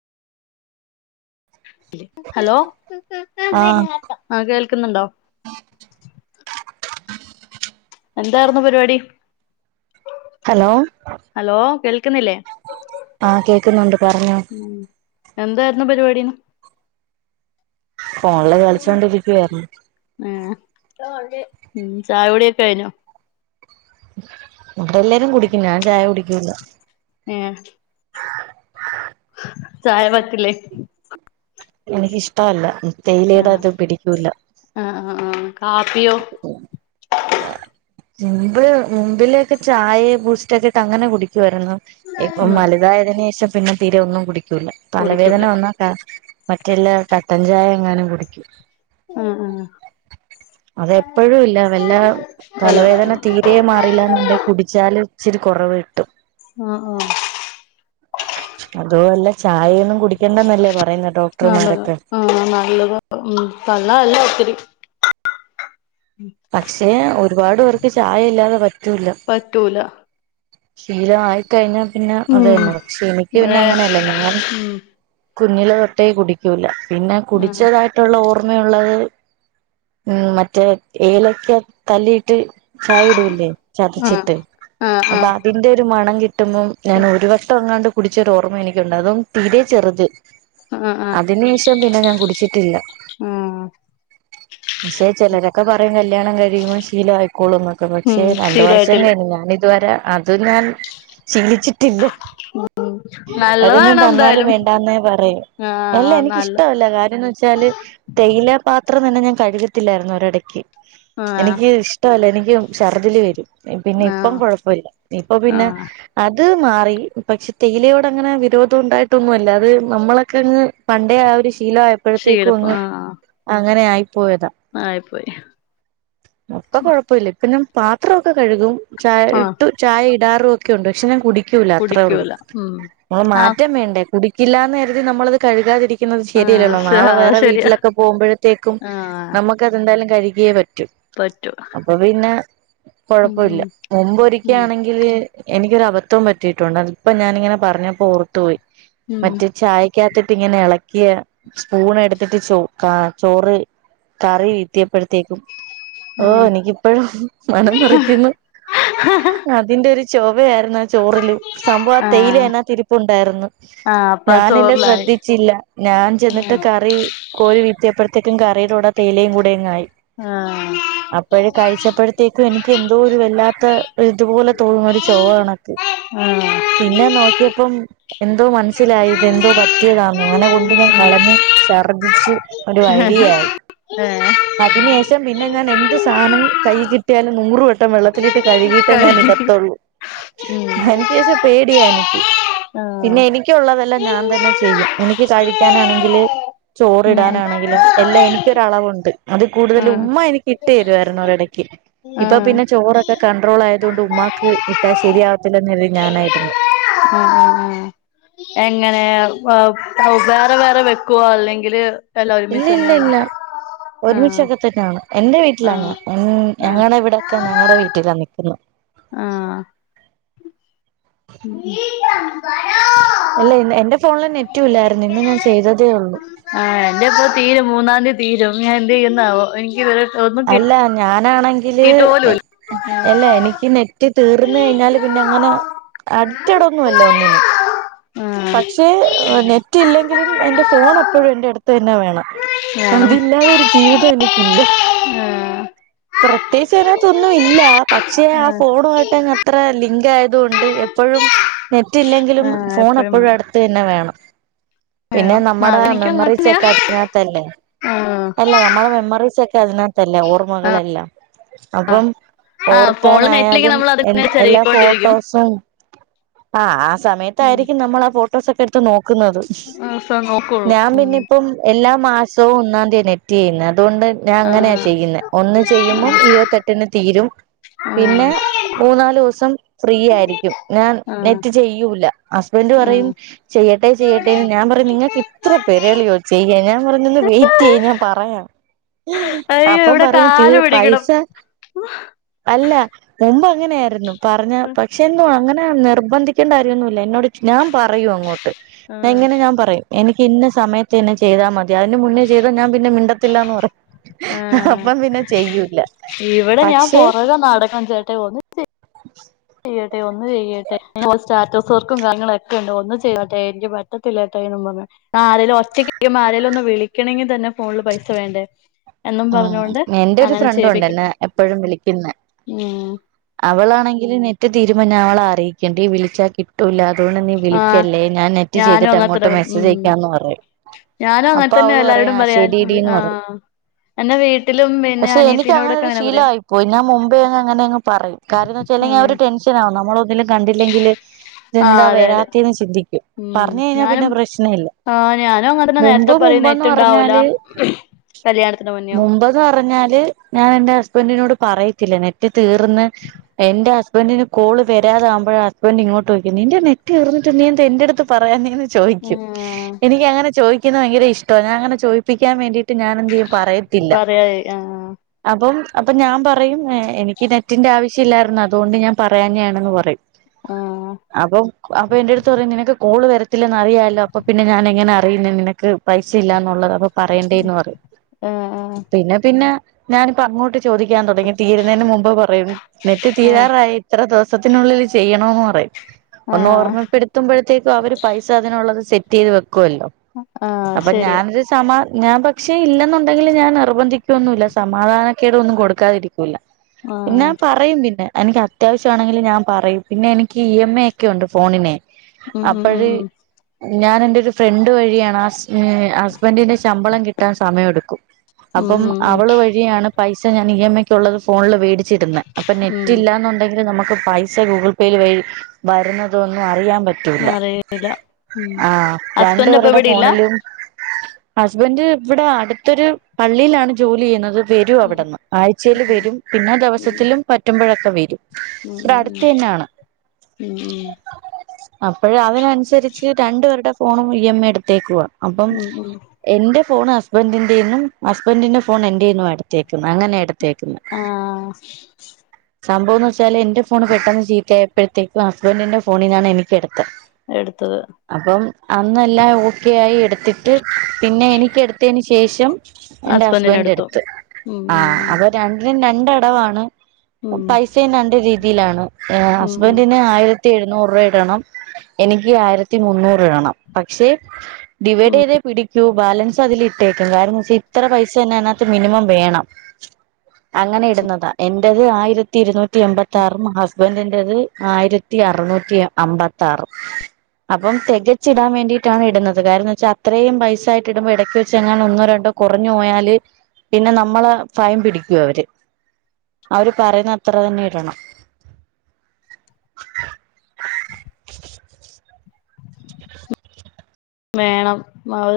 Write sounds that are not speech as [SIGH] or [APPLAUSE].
Hello ആഹ് ആ കേൾക്കുന്നുണ്ടോ എന്താർന്നു പരിപാടി ഹലോ ഹലോ കേൾക്കുന്നില്ലേ ആഹ കേൾക്കുന്നുണ്ട് പറഞ്ഞോ ഉ എന്തായിരുന്നു പരിപാടി ഫോണില് കളിച്ചോണ്ടിരിക്കുവായിരുന്നു മ് ചായുഡിയൊക്കെ കഴിഞോ ഇവിടെ എല്ലാരും കുടിക്കും ഞാൻ ചായ കുടിക്കില്ല ഏഹ് ചായ പറ്റു ല്ലേ എനിക്കിഷ്ടമല്ല ആ തേയിലടാത്തത് പിടിക്കൂല ആ ആ ആ കാപ്പിയോ ആഹ് മുമ്പില് മുമ്പിലൊക്കെ ചായ ബൂസ്റ്റൊക്കെട്ടങ്ങനെ കുടിക്കുവായിരുന്നു ഇപ്പൊ ഉം വലുതായതിനന് ശേഷം പിന്നെ തീരെ ഒന്നും കുടിക്കൂല തലവേദന കുടിക്കൂല വന്ന മറ്റല്ലാരും കട്ടൻചായ എങ്ങാനും കുടിക്കും ഉം ഉം അതെപ്പോഴും ഇല്ല വല്ല തലവേദന വല്ലപ്പോഴും തീരെ മാറിയില്ലെന്നുണ്ടെങ്കി കുടിച്ചാല് ഇച്ചിരി കൊറവ് കിട്ടും ആ ആ അതുല്ല ചായയൊന്നും കുടിക്കണ്ടന്നല്ലേ പറയുന്ന ആ ഡോക്ടർമാരൊക്കെ ആ നല്ലത് ഹ്മ്മ് കള്ളല്ല ഒത്തിരി പക്ഷേ ഒരുപാട് പേർക്ക് ചായ ഇല്ലാതെ പറ്റൂല്ല പറ്റൂല ശീലം ആയിക്കഴിഞ്ഞാൽ പിന്നെ ഉം അതന്നെ പക്ഷെ എനിക്ക് ഇവിടെ പിന്നങ്ങനെല്ല ഞാൻ ഉം കുഞ്ഞിലെ തൊട്ടേ കുടിക്കൂല പിന്നെ കുടിച്ചതായിട്ട് കുടിച്ചതായിട്ടുള്ള ഓർമ്മയുള്ളത് ഹും മറ്റേ ഏലക്ക തല്ലിയിട്ട് ചായ ടൂലെ ആഹ് ചതച്ചിട്ട് ആഹ് ആഹ് അപ്പൊ ആഹ് അതിന്റെ ഒരു മണം കിട്ടുമ്പം ഞാന് ഒരു വട്ടങ്ങാണ്ട് കുടിച്ച ഓർമ്മ എനിക്കുണ്ട് അതും തീരെ ചെറുത് അതിനു ശേഷം പിന്നെ ഞാൻ കുടിച്ചിട്ടില്ല ആഹ പക്ഷെ ചിലരൊക്കെ പറയും കല്യാണം കഴിയുമ്പോ ശീലം ആയിക്കോളൂന്ന് ഉം പക്ഷെ രണ്ട് വർഷം ശീലായിട്ടില്ല കഴിഞ് ഞാനിതുവരെ അതും ഞാൻ ശീലിച്ചിട്ടില്ല ഉം അത് ഞാൻ തന്നാലും വേണ്ടാന്നേ പറയൂ അല്ല ആഹ് നല്ല എനിക്കിഷ്ടമല്ല കാര്യംന്ന് വെച്ചാല് തേയില പാത്രം തന്നെ ഞാൻ കഴുകത്തില്ലായിരുന്നു ഒരിടക്ക് ആഹ് എനിക്കിഷ്ട്ടല്ല ഇഷ്ടല്ല എനിക്ക് ഷർദില് വരും പിന്നെ ഇപ്പം ആഹ് കൊഴപ്പമില്ല ഇപ്പ പിന്നെ ആഹ് അത് മാറി പക്ഷെ തേയിലയോട് അങ്ങനെ വിരോധം ഉണ്ടായിട്ടൊന്നുമല്ല അത് നമ്മളൊക്കെ അങ്ങ് പണ്ടേ ആ ഒരു ശീല ആയപ്പോഴത്തേക്കും ശീലപ്പ അങ്ങ് അങ്ങനെ ആയി പോയതാ ആയി പോയി ഇപ്പ കുഴപ്പല്ല ഇപ്പന്നും പാത്രക്കെ കഴുകും ചായ ആഹ് ഇട്ടു ചായ ഇടാറോക്കെ ഉണ്ട് പക്ഷെ ഞാൻ കുടിക്കൂല അത്രേള്ളൂ കുടിക്കൂല ഉം പിന്നെ ആഹ് മാറ്റാൻ വേണ്ടേ. കുടിക്കില്ലാന്ന് കരുതി നമ്മളത് കഴുകാതിരിക് കഴുകാതിരിക്കുന്നത് ശരിയല്ലല്ലോ ആഹ് നാളെ അത് വേറെ ശരിയാ വീട്ടിലൊക്കെ പോകുമ്പോഴത്തേക്കും ആഹ് നമ്മക് അതെന്തായാലും കഴികെ പറ്റു പറ്റും അപ്പൊ പിന്നെ കൊഴപ്പൊല്ല. ഉം ഉം മുമ്പരിക്കയാണെങ്കില് എനിക്കൊരു അബദ്ധം പറ്റിയിട്ടുണ്ട് അതിപ്പോ ഞാനിങ്ങനെ പറഞ്ഞപ്പോ ഓർത്തു പോയി ഉം മറ്റേ ചായക്ക്‌ - ചായ ക്കകത്തിട്ട് ഇങ്ങനെ ഇളക്കിയ സ്പൂൺ എടുത്തിട്ട് ചോ കാ ചോറ് കറി വീത്തിയപ്പോഴത്തേക്കും ഓ ഉം നിക്കിപ്പോഴും മനംമറിക്കുന്നു. ആഹ് അതിന്റെ ഒരു ചൊവയായിരുന്നു ആ ചോറില് സംഭവം ആ ആഹ് തേയിലനകത്തിരിപ്പുണ്ടായ്രുന്നു. ആഹ് അപ്പൊ അത് ഞാനില്ല ചോറിലായി ശ്രദ്ധിച്ചില്ല ഞാൻ ചെന്നിട്ട് ഉം കറി കോരി വീയ്‌ത്തിയപ്പോഴത്തേക്കും കറിയുടെ കൂടെ തേയിലയും കൂടെയിങ്ങായി. ആ. അപ്പോഴ കഴിച്ചപ്പോഴത്തേക്കും എനിക്ക് എന്തോ ഒരു വല്ലാ അത് തുപോലെ തോന്നുന്നു ഒരു ചൊവകണക്ക്. ആ. പിന്നെ നോക്കിയപ്പം എന്തോ മനസ്സിലായി ഇത് എന്തോ പറ്റിയതാന്ന് അങ്ങനെ കൊണ്ട് ഞാൻ കളഞ്ഞ് ഛർദിച്ച്. ഒരു വഴിയായി. അതിന് ശേഷം പിന്നെ ഞാൻ എന്ത് സാധനം കൈ കിട്ടിയാലും നൂറ് വട്ടം വെള്ളത്തില്ട്ട് കഴുകിട്ടേ ഞാൻ ഇടതൊള്ളൂ അയ്നേഷം പേടിയാ നിക്ക്. പിന്നെ എനിക്കുള്ളതെല്ലാം ഞാൻ തന്നെ ചെയ്യും എനിക്ക് കഴിക്കാനാണെങ്കില് ചോറിടാനാണെങ്കിലും എല്ലാം എനിക്കൊരളവുണ്ട് അതി ആഹ് കൂടുതൽ ഉം ഉമ്മ എനിക്കിട്ടെരൂവായിരുന്നു ഉം ഒരെടക്ക്. ഇപ്പൊ പിന്നെ ചോറൊക്കെ കണ്ട്രോൾ ആയത് കൊണ്ട് ഉമ്മാക്ക് ഇട്ടാ ശരിയാവത്തില്ലന്നെ ഞാനാട്ന്ന്. ആ ആ ആഹ് എങ്ങനെ? വേ യ് വേറെ വേറെ വെക്കോ അല്ലെങ്കിൽ ഇല്ല ഇല്ല ഇല്ല ആഹ് ഒരുമിഷകത്ത് [INAUDIBLE] തന്നണ് എന്റെ വീട്ടിലാണ് ആഹ് ഉം ഞാൻ ഞങ്ങളെവി ടക്കെ ഞങ്ങളെ വീട്ടിലാ നിക്കുന്നേ. ആ. [UNINTELLIGIBLE] എ ല്ലേ, എന്റെ ഫോണില് നെറ്റും ഇല്ലായിരുന്നു ഇന്ന് ഞാൻ ചെയ്തതേ ഒള്ളൂ. ആ എന്റെപ്പോ തീരും മൂന്നാംതി തീരും ഞാൻ എന്ത്യ്യുംന്നവോ എനിക്ക് ഇത് വരെ അല്ല ഞാനാണെങ്ക പോലുമില്ല ങ്കില്എല്ല എനിക്ക് നെറ്റ് തീർന്ന ഉം കഴിഞ്ഞാല് പിന്ന അങ്ങന അഡി റ്റഡോന്നുഅല്ല ഒന്നിനും. പക്ഷേ നെറ്റ് ഇല്ലെങ്കിലും എന്റെ ഫോൺ എപ്പോഴും എന്റെ അടുത്ത് തന്നെ വേണം. വേണം അതില്ലാതെ ഒരു ജീവിതം എനിക്കില്ല. ആഹ് പ്രത്യേകിച്ച് അയിനകത്തൊന്നും ഇല്ല. പക്ഷേ ആ ആഹ് ഫോണുവായി ട്ട് അങ്ങ് അത്ര ലിങ്ക് ആയത് കൊണ്ട് പ്പഴും നെറ്റി ല്ലെങ്കിലും ആഹ് ഫോൺ- എപ്പഴും എപ്പോഴും വേണം അടുത്ത് തന്നെ വേണം പിന്നെ വേണം നമ്മടെ അതെനിക്കും മെമ്മറീസ് അങ്ങനെത്തന്നെയാ ഒക്കെ അതിനകത്തല്ലേ. ആഹ് അല്ല നമ്മളെ മെമ്മറീസൊക്കെ അതിനകത്തല്ലേ ആഹ് ഓർമ്മകളെല്ലാം. ആഹ് അപ്പം ആഹ് ഫോണില് നെറ്റിലിങ്ങനെ ഓർക്കാനായാലും നമ്മള് എ അതിങ്ങനെ എല്ലാ ചെരകിക്കൊണ്ടിരിക്കും ഫോട്ടോസും അ ആ ഉം സമയത്തായിരിക്കും നമ്മൾ ആ ഫോട്ടോസൊക്കെ എടുത്ത് നോക്കുന്നത്. ദിവസോം നോക്കുള്ളൂ ഞാൻ ഉം പിന്നെ ഇപ്പം എല്ലാ മാസവും ഒന്നാം തീയാണ് നെറ്റ്യ്യുന്നേ അതുകൊണ്ട് ഞാൻ അങ്ങനെയാ ആഹ് ചെയ്യുന്നേ, ഒന്ന് ചെയ്യുമ്പം ഇരുപത്തെട്ടിന് തീരും. ആഹ് പിന്നെ ആഹ് മൂന്നാലൂസം ഫ്രീ ആയിരിക്കും. ഞാൻ ആഹ് നെറ്റ് ചെയ്യൂല. അസ്ബൻഡ് പറയും ആഹ് ചെയ്യട്ടെ ചെയ്യട്ടേന്ന് ഞാൻ പറയും നിങ്ങൾക്ക് ഇത്ര പെരളിയോ ചെയ്യാൻ ഞാൻ പറഞ്ഞു ഒന്ന് വെയിറ്റ് യ്യ് ഞാൻ പറയാം. അയ്യോ അപ്പൊ ഇവിടെ പറയും തീ കാല് [UNINTELLIGIBLE] പിടിക്കണം പൈസ അല്ല മുമ്പ് അങ്ങനെര്ന്നു പറഞ്ഞ പക്ഷേ ന്നു അങ്ങനെ നിർബന്ധിക്കേണ്ടര്യന്നും ലെന്നോട്ഞാൻ പറയുംങ്ങോട്ട് എ ആഹ് ങ്ങനെ ഞാൻപറയും. എനിക്ക് ഇന്നെസമയത്തന്നെ ചെയ്താമതി അതിന്റെമുന്നേചെയ്താ ഞാൻപിന്നെ മിണ്ടത്തില്ലന്ന്പറയും. ആഹ് അപ്പംപിന്നെചെയ്യൂല. ഇവിടെ ഞാൻ പക്ഷേ പുറകെ നടക്കണം ചേട്ടാ ഒന്ന് ചെയ്യട്ടെ ഒന്ന്ചെയ്യട്ടെ, ഇപ്പോൾസ്റ്റാറ്റസ് വർക്കുംകാര്യങ്ങളുഒക്കെണ്ട് ഒന്ന് ചെയ്തൊട്ടെ എനിക്ക്പറ്റത്തില്ലട്ടെയെന്നും പറഞ്ഞ് ആരേലും ഒറ്റയ്ക്കിരിക്കുമ്പോ ആരെലൊന്ന് വിളിക്കെണെങ്കിതന്നെ ഫോണിൽ പൈസ വേണ്ടേ? എന്നും ആ പറഞ്ഞോണ്ട് എന്റെരു അങ്ങനെ ചെയ്യിപ്പിക്കും ഫ്രണ്ടുംണ്ട്ന്നെ എപ്പോഴുംവിളിക്കുന്നെ. ഉം അവളാണെങ്കില് നെറ്റ്തീരു മുന്നേഅവളെ അറിയിക്കേണ്ടി വിളിച്ചാകിട്ടൂലാ അതുകൊണ്ട്നീ ആഹ് വിളിക്കല്ലേ, ഞാൻ നെറ്റ്ചെയ്തിട്ട് അങ്ങോട്ട് മെസ്സേജ്യക്കാന്ന്പറയും. ഞാനുംഅങ്ങൻതന്നെ എല്ലാരോടുംപറയാ ശെരിടീന്ന് ആ എന്നേ വീ- പക്ഷേ എനിക്ക്ങ്ങനൊരു ശീലഅയിപ്പോയി ഞാമുമ്പേ അങ്ങ്നെങ്ങ്പറയും കാര്യന്ന് വെചാല് ഇല്ലെങ്കിൽ ഉം അവര് ടെൻഷൻ [UNINTELLIGIBLE] നമ്മളൊന്നിലും കണ്ടില്ലെങ്കില് ആഹ് അതെ അതെ ഇതെന്താവരാത്തെന്ന് ചിന്തിക്കും. പറഞ്ഞുകഴിഞ്ഞാപിന്നെ പ്രശ്നഇല്ല ആ ഞാനുംഅങ്ങന്നെ നേരത്തെപറയും നേറ്റ്ണ്ടാവൂല മ്ഹ് കല്യാണ മുമ്പന്ന്പറഞ്ഞാല് ഞാനെന്റെ ഹസ്ബൻഡിനോട്പറയത്തില്ല നെറ്റ്തീർന്ന് എന്റെഹസ്ബന്റ്ന് കോൾ വരാതാകുമ്പോയ ഹസ്ബന്റ് ഇങ്ങോട്ട് യിക്കൂഉം നിന്റെനെറ്റ്ർന്ന്ട്ട് നീഎന്തഎ ന്റെഅടുത്ത് പറയാന്ന്ങ്ങനെ ചോയിക്കും. ആഹ് എനിക്കങ്ങനെ ചോയിക്കൂന്നെ ഭയങ്കഇഷ്ട ഞന ങ്ങനെ ചോയിപ്പിക്കാൻ വേണ്ടീട്ട് ഞാനെന്തെയും പറയും. പറയെ അ. അപ്പം അപ്പഞാൻപറയും എ എനിക്ക്നെറ്റിന്റെ ആവശ്യംഇല്ലായിർന്നു അതുകൊണ്ട് ഞാൻപറയാഞ്ഞെണെന്ന് പറയും. അ. അപ്പോ അപ്പോ ന്റെട്ത്ത്പറിം നിനക്ക്കോള് വരത്തില്ലന്ന്അറിയാലോ, അപ്പോ അപ്പോപിന്നെഞാനെങ്ങനെ അറിയണെനിനക്ക്. പൈസഇല്ലന്നുള്ളത് അപ്പോ പറയേണ്ടേന്ന്പറയും. A A. പിന്നെ പിന്നെ ഞാനിപ്പഅങ്ങോട്ട് ചോദിക്കാൻതുടങ്ങി. തീരുന്നതിന് മുമ്പ്പറയും ആഹ് നെറ്റ്തീരാറായി. എത്ര ദിവസത്തിനുള്ളിൽ ചെയ്യണൊപറയും. ഒന്ന് ആഹ് ഓർമ്മപ്പെടുത്തുമ്പോഴത്തേക്കും അവര്പൈസ അതിനുള്ളത് സെറ്റിയ്തു വെക്വൊല്ലോ,, ആഹ് ശരിയാ അപ്പൊഞാനൊരു സമാ ഞാൻപക്ഷേ ഇല്ലെന്നുണ്ടെങ്കിൽഞാൻ നിർബന്ധിക്യോന്നുല്ല സമാധാനക്കേടൊന്നും കൊടുക്കാതിരികോനുല്ല ആഹ് പിന്നെഞൻ പറയുംപിന്നെ എനിക്ക്അത്യാവശ്യമാണെങ്കില് ഞാൻപറയും പിന്നെഎനിക്ക് ഇ എം എ ഒക്കെയുണ്ട് ഫോണിനെ ഉം ഉം ഉം അപ്പോഴ് ഉം ഞാനെന്റെരു ഫ്രണ്ട് വഴിയാണ് ആസ് നെ ഹസ്ബന്റിന്റെ ശമ്പളംകിട്ടാൻ സമയമെടുക്കും ഉം അപ്പം ഉം ഉം അവള് വഴിയാണ്പൈസഞാൻ ഇ എം ഐക്കുള്ളത് ഫോണില് വേടിച് ച്ചിടുന്നെ അപ്പനെറ്റ് ഉം ഇല്ലന്നുണ്ടെങ്കിൽ നമുക്ക്പൈസ സ ഗൂഗിൾ പേയില് വഴിവരുന്നതൊന്നും അറിയാൻപറ്റ് റിയില്ല അറിയില്ല ഉം ആഹ് ഹസ്ബൻഡ് അപ്പൊ ഇവിടില്ല രണ്ടുപേരുടെഫോണിലും ഹസ്ബന്റ് ഇവിടെഅടുത്തൊരു പള്ളിയിലാണ്ജോലിയ്യുന്നത് ഉം വരുംഅവിടുന്ന് ആഴ്ചെല് വരും പിന്നെ ഉം ദിവസത്തിലും പറ്റുമ്പോഴൊക്കെ വരും ഉം ഉം ഇവിടെഅടുത്തതന്നെയാണ് ഉം ഉം അപ്പഴവരനുസരിച്ച് രണ്ടുപേരുടെഫോണും ഇ എം എ എടുത്തേക്കുവ അപ്പം ഉം ഉം എന്റെഫോണ് ഹസ്ബന്റിന്റെന്നും ഹസ്ബന്റിന്റെ ഫോൺ എന്റെന്നും ആണ് എടുത്തേക്കുന്നെ അങ്ങനെ എടുത്തേക്കുന്നെ ആഹ [INAUDIBLE] സംഭവംന്ന് വെച്ചാല് എന്റെഫോണ്പെട്ടെന്ന് ചീത്തയ്പ്പെയ്ത്തെക്കും ഹസ്ബന്റിന്റെ ഫോണീനാണ് എനിക്കെടുത്തെ എടുത്തത് അപ്പം അന്നല്ലാംഓക്കെ ആയി എടുത്തിട്ട് പിന്നെഎനിക്ക് എടുത്തെന് ശേഷം എന്റെ ഹസ്ബന്റ് ഹസ്ബൻഡിനെടുത്തു എടുത്തു ഉം ആ ഉം അത് രണ്ടിനുംരണ്ടടവാണ് ഉം ഉം പൈസയുംരണ്ട് രീതിയിലാണ് എ ഉം ഉം ഹസ്ബന്റിന് ആയിരത്തിഎഴുന്നൂറ് രൂപഇടണം എനിക്ക്ആയിരത്തി ത്തിമുന്നൂറ്ടണം പക്ഷെ ഉം ഡിവൈഡ്യ്തേ പിടിക്കൂ ബാലൻസ് അതിൽഇട്ടേക്കും കാരണംന്ന് വെച്ച ഇത്രപൈസ അതിനകത്ത്ന്നെ മിനിമം വേണം അങ്ങനെ ഇടുന്നതാ എൻറേത് ആയിരത്തി ഇരുന്നൂറ്റി എൺമ്പത്തി ആറും ഹസ്ബൻഡിൻറത് ആയിരത്തി ത്തി അർനൂറ്റി അമ്പത്തി ആറ് അപ്പം തികച്ചിടാൻ വേണ്ടിട്ടാണ് ഇടുന്നത് കാരണം എന്ന് വെച്ചാൽ അത്രയും പൈസായിട് ഇടുമ്പോ ഇടയ്ക്ക് വെച്ച് ങ്ങാന ഒന്നോ രണ്ടോ കുറഞ്ഞോയാല് പിന്നെ നമ്മളെ ഫൈൻ പിടിക്കൂ അവര് അവര് പറയുന്ന അത്ര തന്നെ ഇടണം വേണം അവ